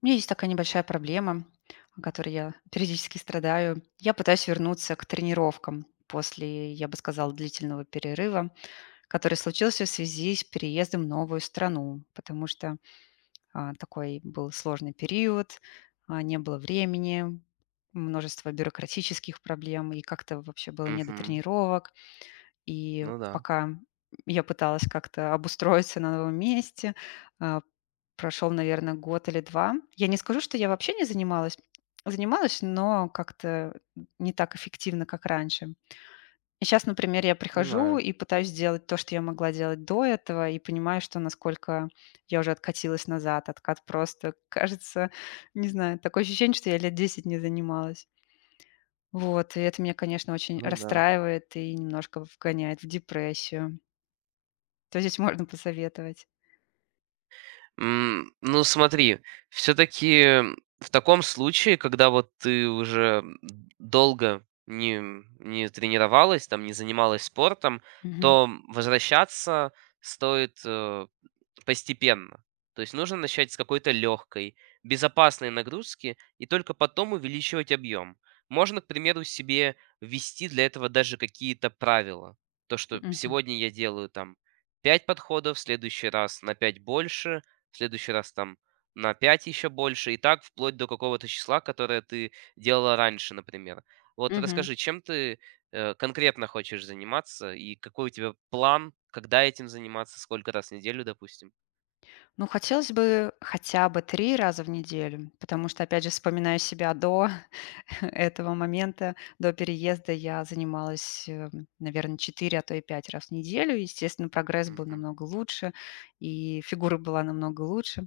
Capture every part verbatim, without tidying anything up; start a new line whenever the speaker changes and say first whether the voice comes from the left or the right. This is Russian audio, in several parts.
left: У меня есть такая небольшая проблема, о которой я периодически страдаю. Я пытаюсь вернуться к тренировкам после, я бы сказала, длительного перерыва, который случился в связи с переездом в новую страну, потому что а, такой был сложный период, а, не было времени, множество бюрократических проблем, и как-то вообще было не до
right: Мгм.
left: тренировок. И
right: Ну да,
left: пока я пыталась как-то обустроиться на новом месте, а, прошел, наверное, год или два. Я не скажу, что я вообще не занималась. Занималась, но как-то не так эффективно, как раньше. И сейчас, например, я прихожу
right: понимаю.
left: и пытаюсь сделать то, что я могла делать до этого, и понимаю, что насколько я уже откатилась назад. Откат просто, кажется, не знаю, такое ощущение, что я лет десять не занималась. Вот, и это меня, конечно, очень
right: Ну да.
left: расстраивает и немножко вгоняет в депрессию. Что здесь можно посоветовать?
right: М, ну смотри, все таки в таком случае, когда вот ты уже долго не, не тренировалась, там, не занималась спортом,
left: Мгм,
right: то возвращаться стоит, э постепенно. То есть нужно начать с какой-то легкой, безопасной нагрузки и только потом увеличивать объем. Можно, к примеру, себе ввести для этого даже какие-то правила. То, что
left: мгм,
right: сегодня я делаю там пять подходов, в следующий раз на пять больше, в следующий раз там на пять еще больше, и так вплоть до какого-то числа, которое ты делала раньше, например. Вот
left: мгм.
right: расскажи, чем ты э, конкретно хочешь заниматься и какой у тебя план, когда этим заниматься, сколько раз в неделю, допустим?
left: Ну, хотелось бы хотя бы три раза в неделю, потому что, опять же, вспоминаю себя до этого момента, до переезда. Я занималась, наверное, четыре, а то и пять раз в неделю. Естественно, прогресс был
right: Мгм.
left: намного лучше, и фигура была намного лучше.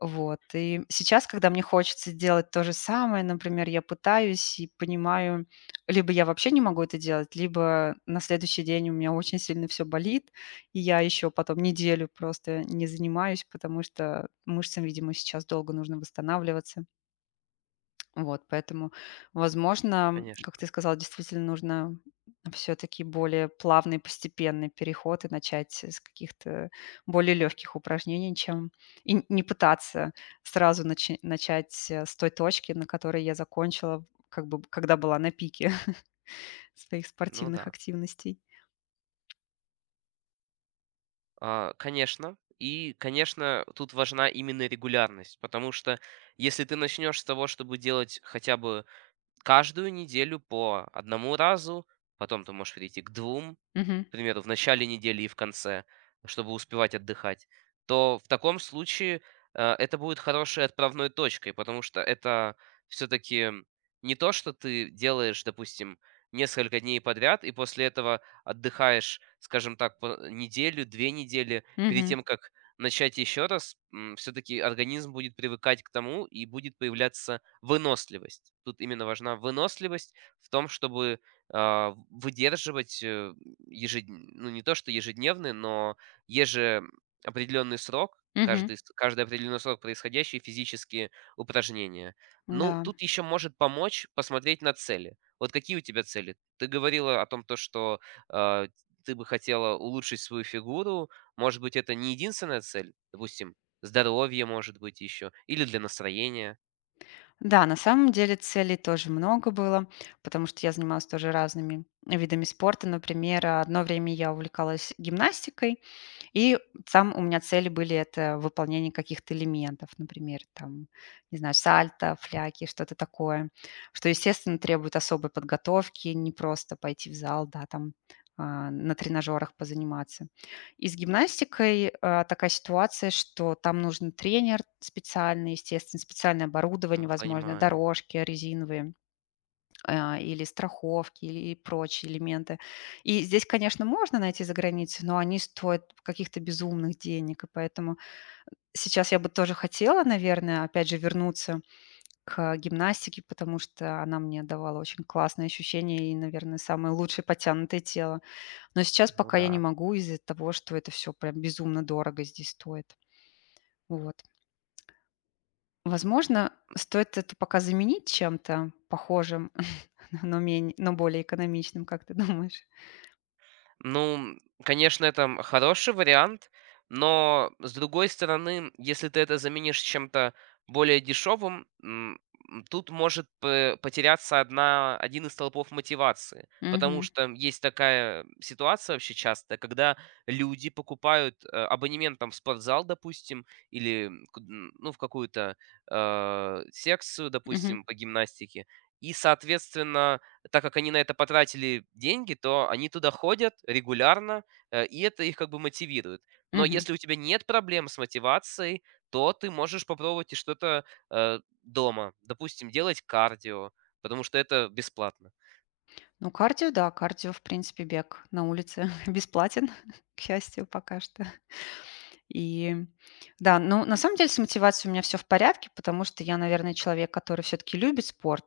left: Вот. И сейчас, когда мне хочется делать то же самое, например, я пытаюсь и понимаю, либо я вообще не могу это делать, либо на следующий день у меня очень сильно все болит, и я еще потом неделю просто не занимаюсь, потому что мышцам, видимо, сейчас долго нужно восстанавливаться. Вот, поэтому, возможно, как ты
right: Конечно.
left: сказал, действительно нужно все-таки более плавный, постепенный переход и начать с каких-то более легких упражнений, чем и н- не пытаться сразу начи- начать э, с той точки, на которой я закончила, как бы когда была на пике своих
right: Ну
left: спортивных
right: да.
left: активностей.
right: А, конечно. И, конечно, тут важна именно регулярность, потому что если ты начнешь с того, чтобы делать хотя бы каждую неделю по одному разу, потом ты можешь перейти к двум,
left: Мгм.
right: к примеру, в начале недели и в конце, чтобы успевать отдыхать, то в таком случае э, это будет хорошей отправной точкой, потому что это все-таки не то, что ты делаешь, допустим, несколько дней подряд, и после этого отдыхаешь, скажем так, по э, неделю, две недели, перед
left: Мгм.
right: тем, как начать еще раз, все-таки организм будет привыкать к тому и будет появляться выносливость. Тут именно важна выносливость в том, чтобы а, выдерживать э, Ежед ну, не то что ежедневные, но еже определенный срок,
left: Мгм.
right: каждый с каждый определенный срок происходящие физические упражнения. Ну,
left: Да.
right: тут еще может помочь посмотреть на цели. Вот какие у тебя цели? Ты говорила о том, то что, э, ты бы хотела улучшить свою фигуру. Может быть, это не единственная цель? Допустим, здоровье, может быть, еще или для настроения.
left: Да, на самом деле целей тоже много было, потому что я занималась тоже разными видами спорта. Например, одно время я увлекалась гимнастикой, и там у меня цели были — это выполнение каких-то элементов, например, там, не знаю, сальто, фляки, что-то такое, что, естественно, требует особой подготовки, не просто пойти в зал, да, там а, на тренажерах позаниматься. И с гимнастикой а, такая ситуация, что там нужен тренер специальный, естественно, специальное оборудование,
right: М,
left: возможно,
right: понимаю.
left: дорожки резиновые а, или страховки, и прочие элементы. И здесь, конечно, можно найти за границей, но они стоят каких-то безумных денег, и поэтому сейчас я бы тоже хотела, наверное, опять же, вернуться к гимнастике, потому что она мне давала очень классные ощущения и, наверное, самое лучшее подтянутое тело. Но сейчас
right: Ну
left: пока я не
right: да.
left: могу из-за того, что это все прям безумно дорого здесь стоит. Вот. Возможно, стоит это пока заменить чем-то похожим, но, менее, но более экономичным, как ты думаешь?
right: Ну, конечно, это хороший вариант, но с другой стороны, если ты это заменишь чем-то более дешевым, м, м, тут может п- потеряться одна, один из столпов мотивации, потому
left: Мгм.
right: что есть такая ситуация вообще часто, когда люди покупают э, абонемент там в спортзал, допустим, или к- м, ну, в какую-то э, секцию,
left: Мгм.
right: допустим, по гимнастике, и, соответственно, так как они на это потратили деньги, то они туда ходят регулярно, э, и это их как бы мотивирует. Но
left: Мгм.
right: если у тебя нет проблем с мотивацией, то ты можешь попробовать и что-то э, дома. Допустим, делать кардио, потому что это бесплатно.
left: Ну, кардио, да, кардио, в принципе, бег на улице бесплатен, к счастью, пока что. И да, ну, на самом деле с мотивацией у меня все в порядке, потому что я, наверное, человек, который все таки любит спорт.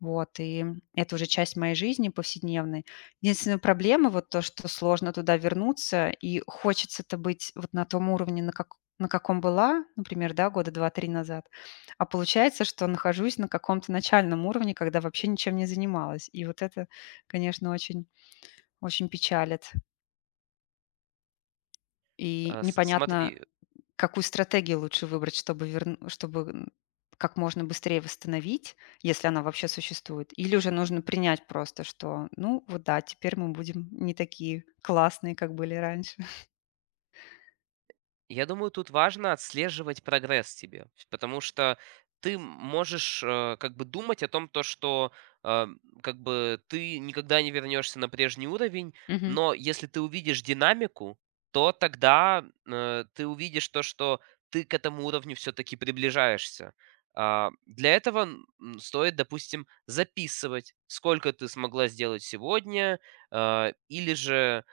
left: Вот, и это уже часть моей жизни повседневной. Единственная проблема вот то, что сложно туда вернуться, и хочется-то быть вот на том уровне, на, как, на каком была, например, да, года два-три назад. А получается, что нахожусь на каком-то начальном уровне, когда вообще ничем не занималась. И вот это, конечно, очень, очень печалит. И
right: Э, с-
left: непонятно,
right: Смотри,
left: какую стратегию лучше выбрать, чтобы верн чтобы, м, как можно быстрее восстановить, если она вообще существует? Или уже нужно принять просто, что, ну вот да, теперь мы будем не такие классные, как были раньше?
right: я думаю, тут важно отслеживать прогресс тебе, потому что ты можешь э, как бы думать о том, то, что э, как бы ты никогда не вернешься на прежний уровень,
left: Мгм,
right: но если ты увидишь динамику, то тогда э, ты увидишь то, что ты к этому уровню все-таки приближаешься. А, Для этого н- м, стоит, допустим, записывать, сколько ты смогла сделать сегодня, э, или же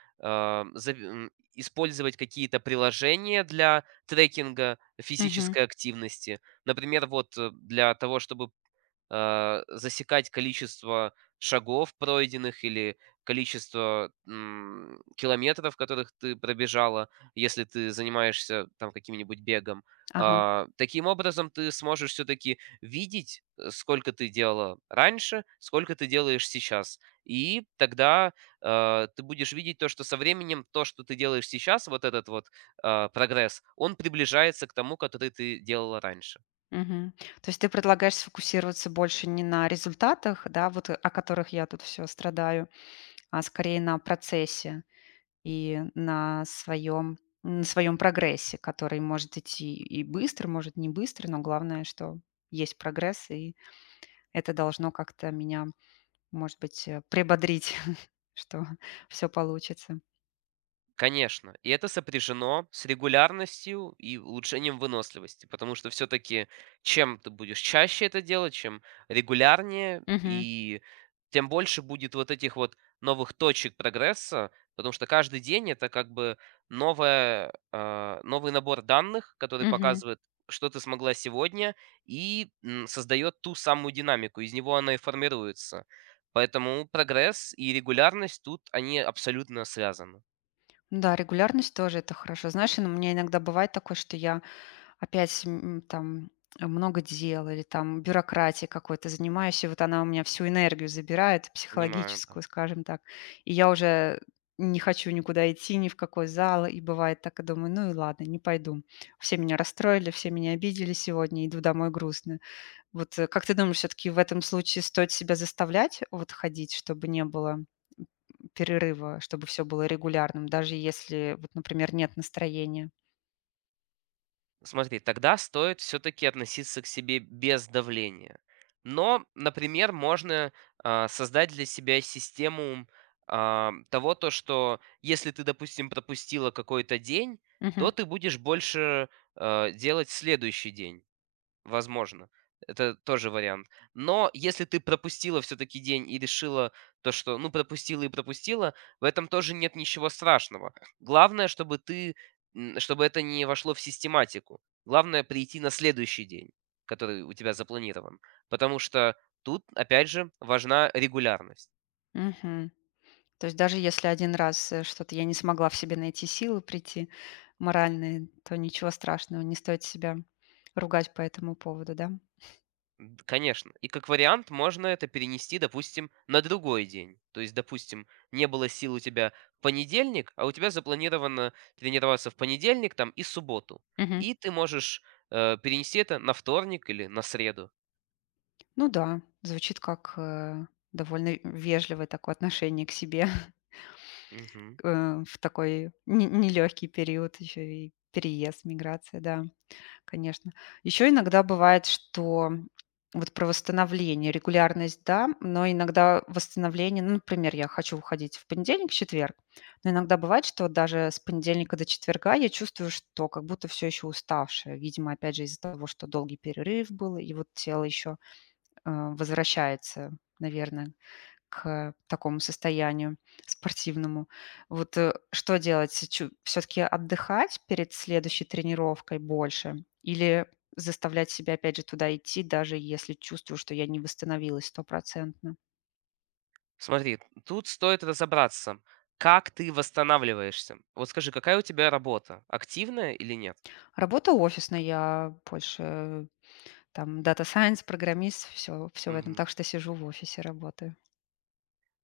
right: использовать какие-то приложения для трекинга
left: мгм,
right: физической активности. Например, вот э, для того, чтобы а, засекать количество шагов пройденных или количество м, километров, которых ты пробежала, если ты занимаешься там каким-нибудь бегом.
left: ага,
right: А, Таким образом, ты сможешь все-таки видеть, э, сколько ты делала раньше, сколько ты делаешь сейчас. И тогда э, ты будешь видеть то, что со временем то, что ты делаешь сейчас, вот этот вот а, прогресс, он приближается к тому, который ты делала раньше.
left: мгм. То есть ты предлагаешь сфокусироваться больше не на результатах, да, вот, э, о которых я тут все страдаю, а скорее на процессе. И на своем на своем прогрессе, который может идти и быстро, может не быстро, но главное, что есть прогресс, и это должно как-то меня, может быть, э, прибодрить, что все получится.
right: Конечно, и это сопряжено с регулярностью и улучшением выносливости, потому что все-таки чем ты будешь чаще это делать, чем регулярнее,
left: Мгм.
right: и тем больше будет вот этих вот новых точек прогресса, потому что каждый день это как бы новая, а, новый набор данных, который
left: Мгм.
right: показывает, что ты смогла сегодня, и м, создает ту самую динамику, из него она и формируется. Поэтому прогресс и регулярность тут, они абсолютно связаны.
left: Да, регулярность тоже это хорошо. Знаешь, ин- у меня иногда бывает такое, что я опять, м, там, э, много дел или там бюрократии какой-то занимаюсь, и вот она у меня всю энергию забирает,
right: Понимаю, да.
left: психологическую, скажем так. И я уже не хочу никуда идти, ни в какой зал. И бывает так, и думаю, ну и ладно, не пойду. Все меня расстроили, все меня обидели сегодня, иду домой грустно. Вот, э, как ты думаешь, все-таки в этом случае стоит себя заставлять вот ходить, чтобы не было перерыва, чтобы все было регулярным, даже если вот, например, нет настроения?
right: Смотри, тогда стоит все-таки относиться к себе без давления. Но, например, можно а, создать для себя систему а, того, то, что если ты, допустим, пропустила какой-то день,
left: Мгм.
right: то ты будешь больше а, делать в следующий день. Возможно, это тоже вариант. Но если ты пропустила все-таки день и решила то, что, ну, пропустила и пропустила, в этом тоже нет ничего страшного. Главное, чтобы ты, м, чтобы это не вошло в систематику. Главное прийти на следующий день, который у тебя запланирован. Потому что тут, опять же, важна регулярность.
left: Мгм. То есть даже если один раз, э, что-то я не смогла в себе найти силы прийти моральные, то ничего страшного, не стоит себя ругать по этому поводу, да?
right: Д- Конечно. И как вариант можно это перенести, допустим, на другой день. То есть, допустим, не было сил у тебя в понедельник, а у тебя запланировано тренироваться в понедельник там и субботу.
left: Мгм.
right: И ты можешь э, перенести это на вторник или на среду.
left: Ну да, звучит как, э, довольно вежливое такое отношение к себе,
right: Мгм.
left: э, в такой не нелёгкий период, еще и переезд, миграция, да. Конечно. Еще иногда бывает, что вот про восстановление, регулярность, да, но иногда восстановление, ну, например, я хочу уходить в понедельник, четверг, но иногда бывает, что вот даже с понедельника до четверга я чувствую, что как будто все еще уставшая. Видимо, опять же, из-за того, что долгий перерыв был, и вот тело еще возвращается, наверное, к такому состоянию спортивному. Вот э, что делать? Все-таки отдыхать перед следующей тренировкой больше или заставлять себя опять же туда идти, даже если чувствую, что я не восстановилась стопроцентно.
right: Смотри, тут стоит разобраться, как ты восстанавливаешься. Вот скажи, какая у тебя работа? Активная или нет?
left: Работа офисная, я больше там дата сайенс, программист, все, все в этом.
right: Мгм.
left: Так что сижу в офисе, работаю.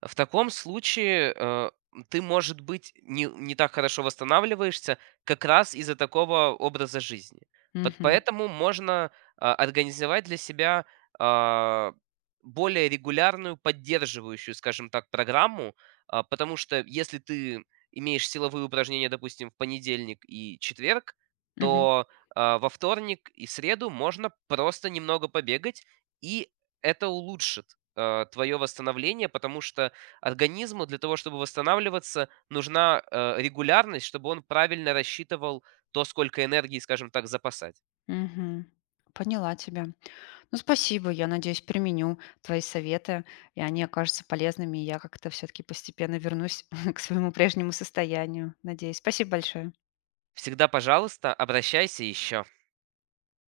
right: В таком случае, э, ты, может быть, не, не так хорошо восстанавливаешься как раз из-за такого образа жизни. Пот-
left: Мгм.
right: Поэтому можно а, организовать для себя а, более регулярную, поддерживающую, скажем так, программу, а, потому что если ты имеешь силовые упражнения, допустим, в понедельник и четверг,
left: Мгм.
right: то а, во вторник и среду можно просто немного побегать, и это улучшит э, твое восстановление, потому что организму для того, чтобы восстанавливаться, нужна, э, регулярность, чтобы он правильно рассчитывал то, сколько энергии, скажем так, запасать.
left: Мгм. Поняла тебя. Ну, спасибо. Я надеюсь, применю твои советы, и они окажутся полезными, и я как-то все-таки постепенно вернусь к своему прежнему состоянию. Надеюсь. Спасибо большое.
right: Всегда, пожалуйста, обращайся еще.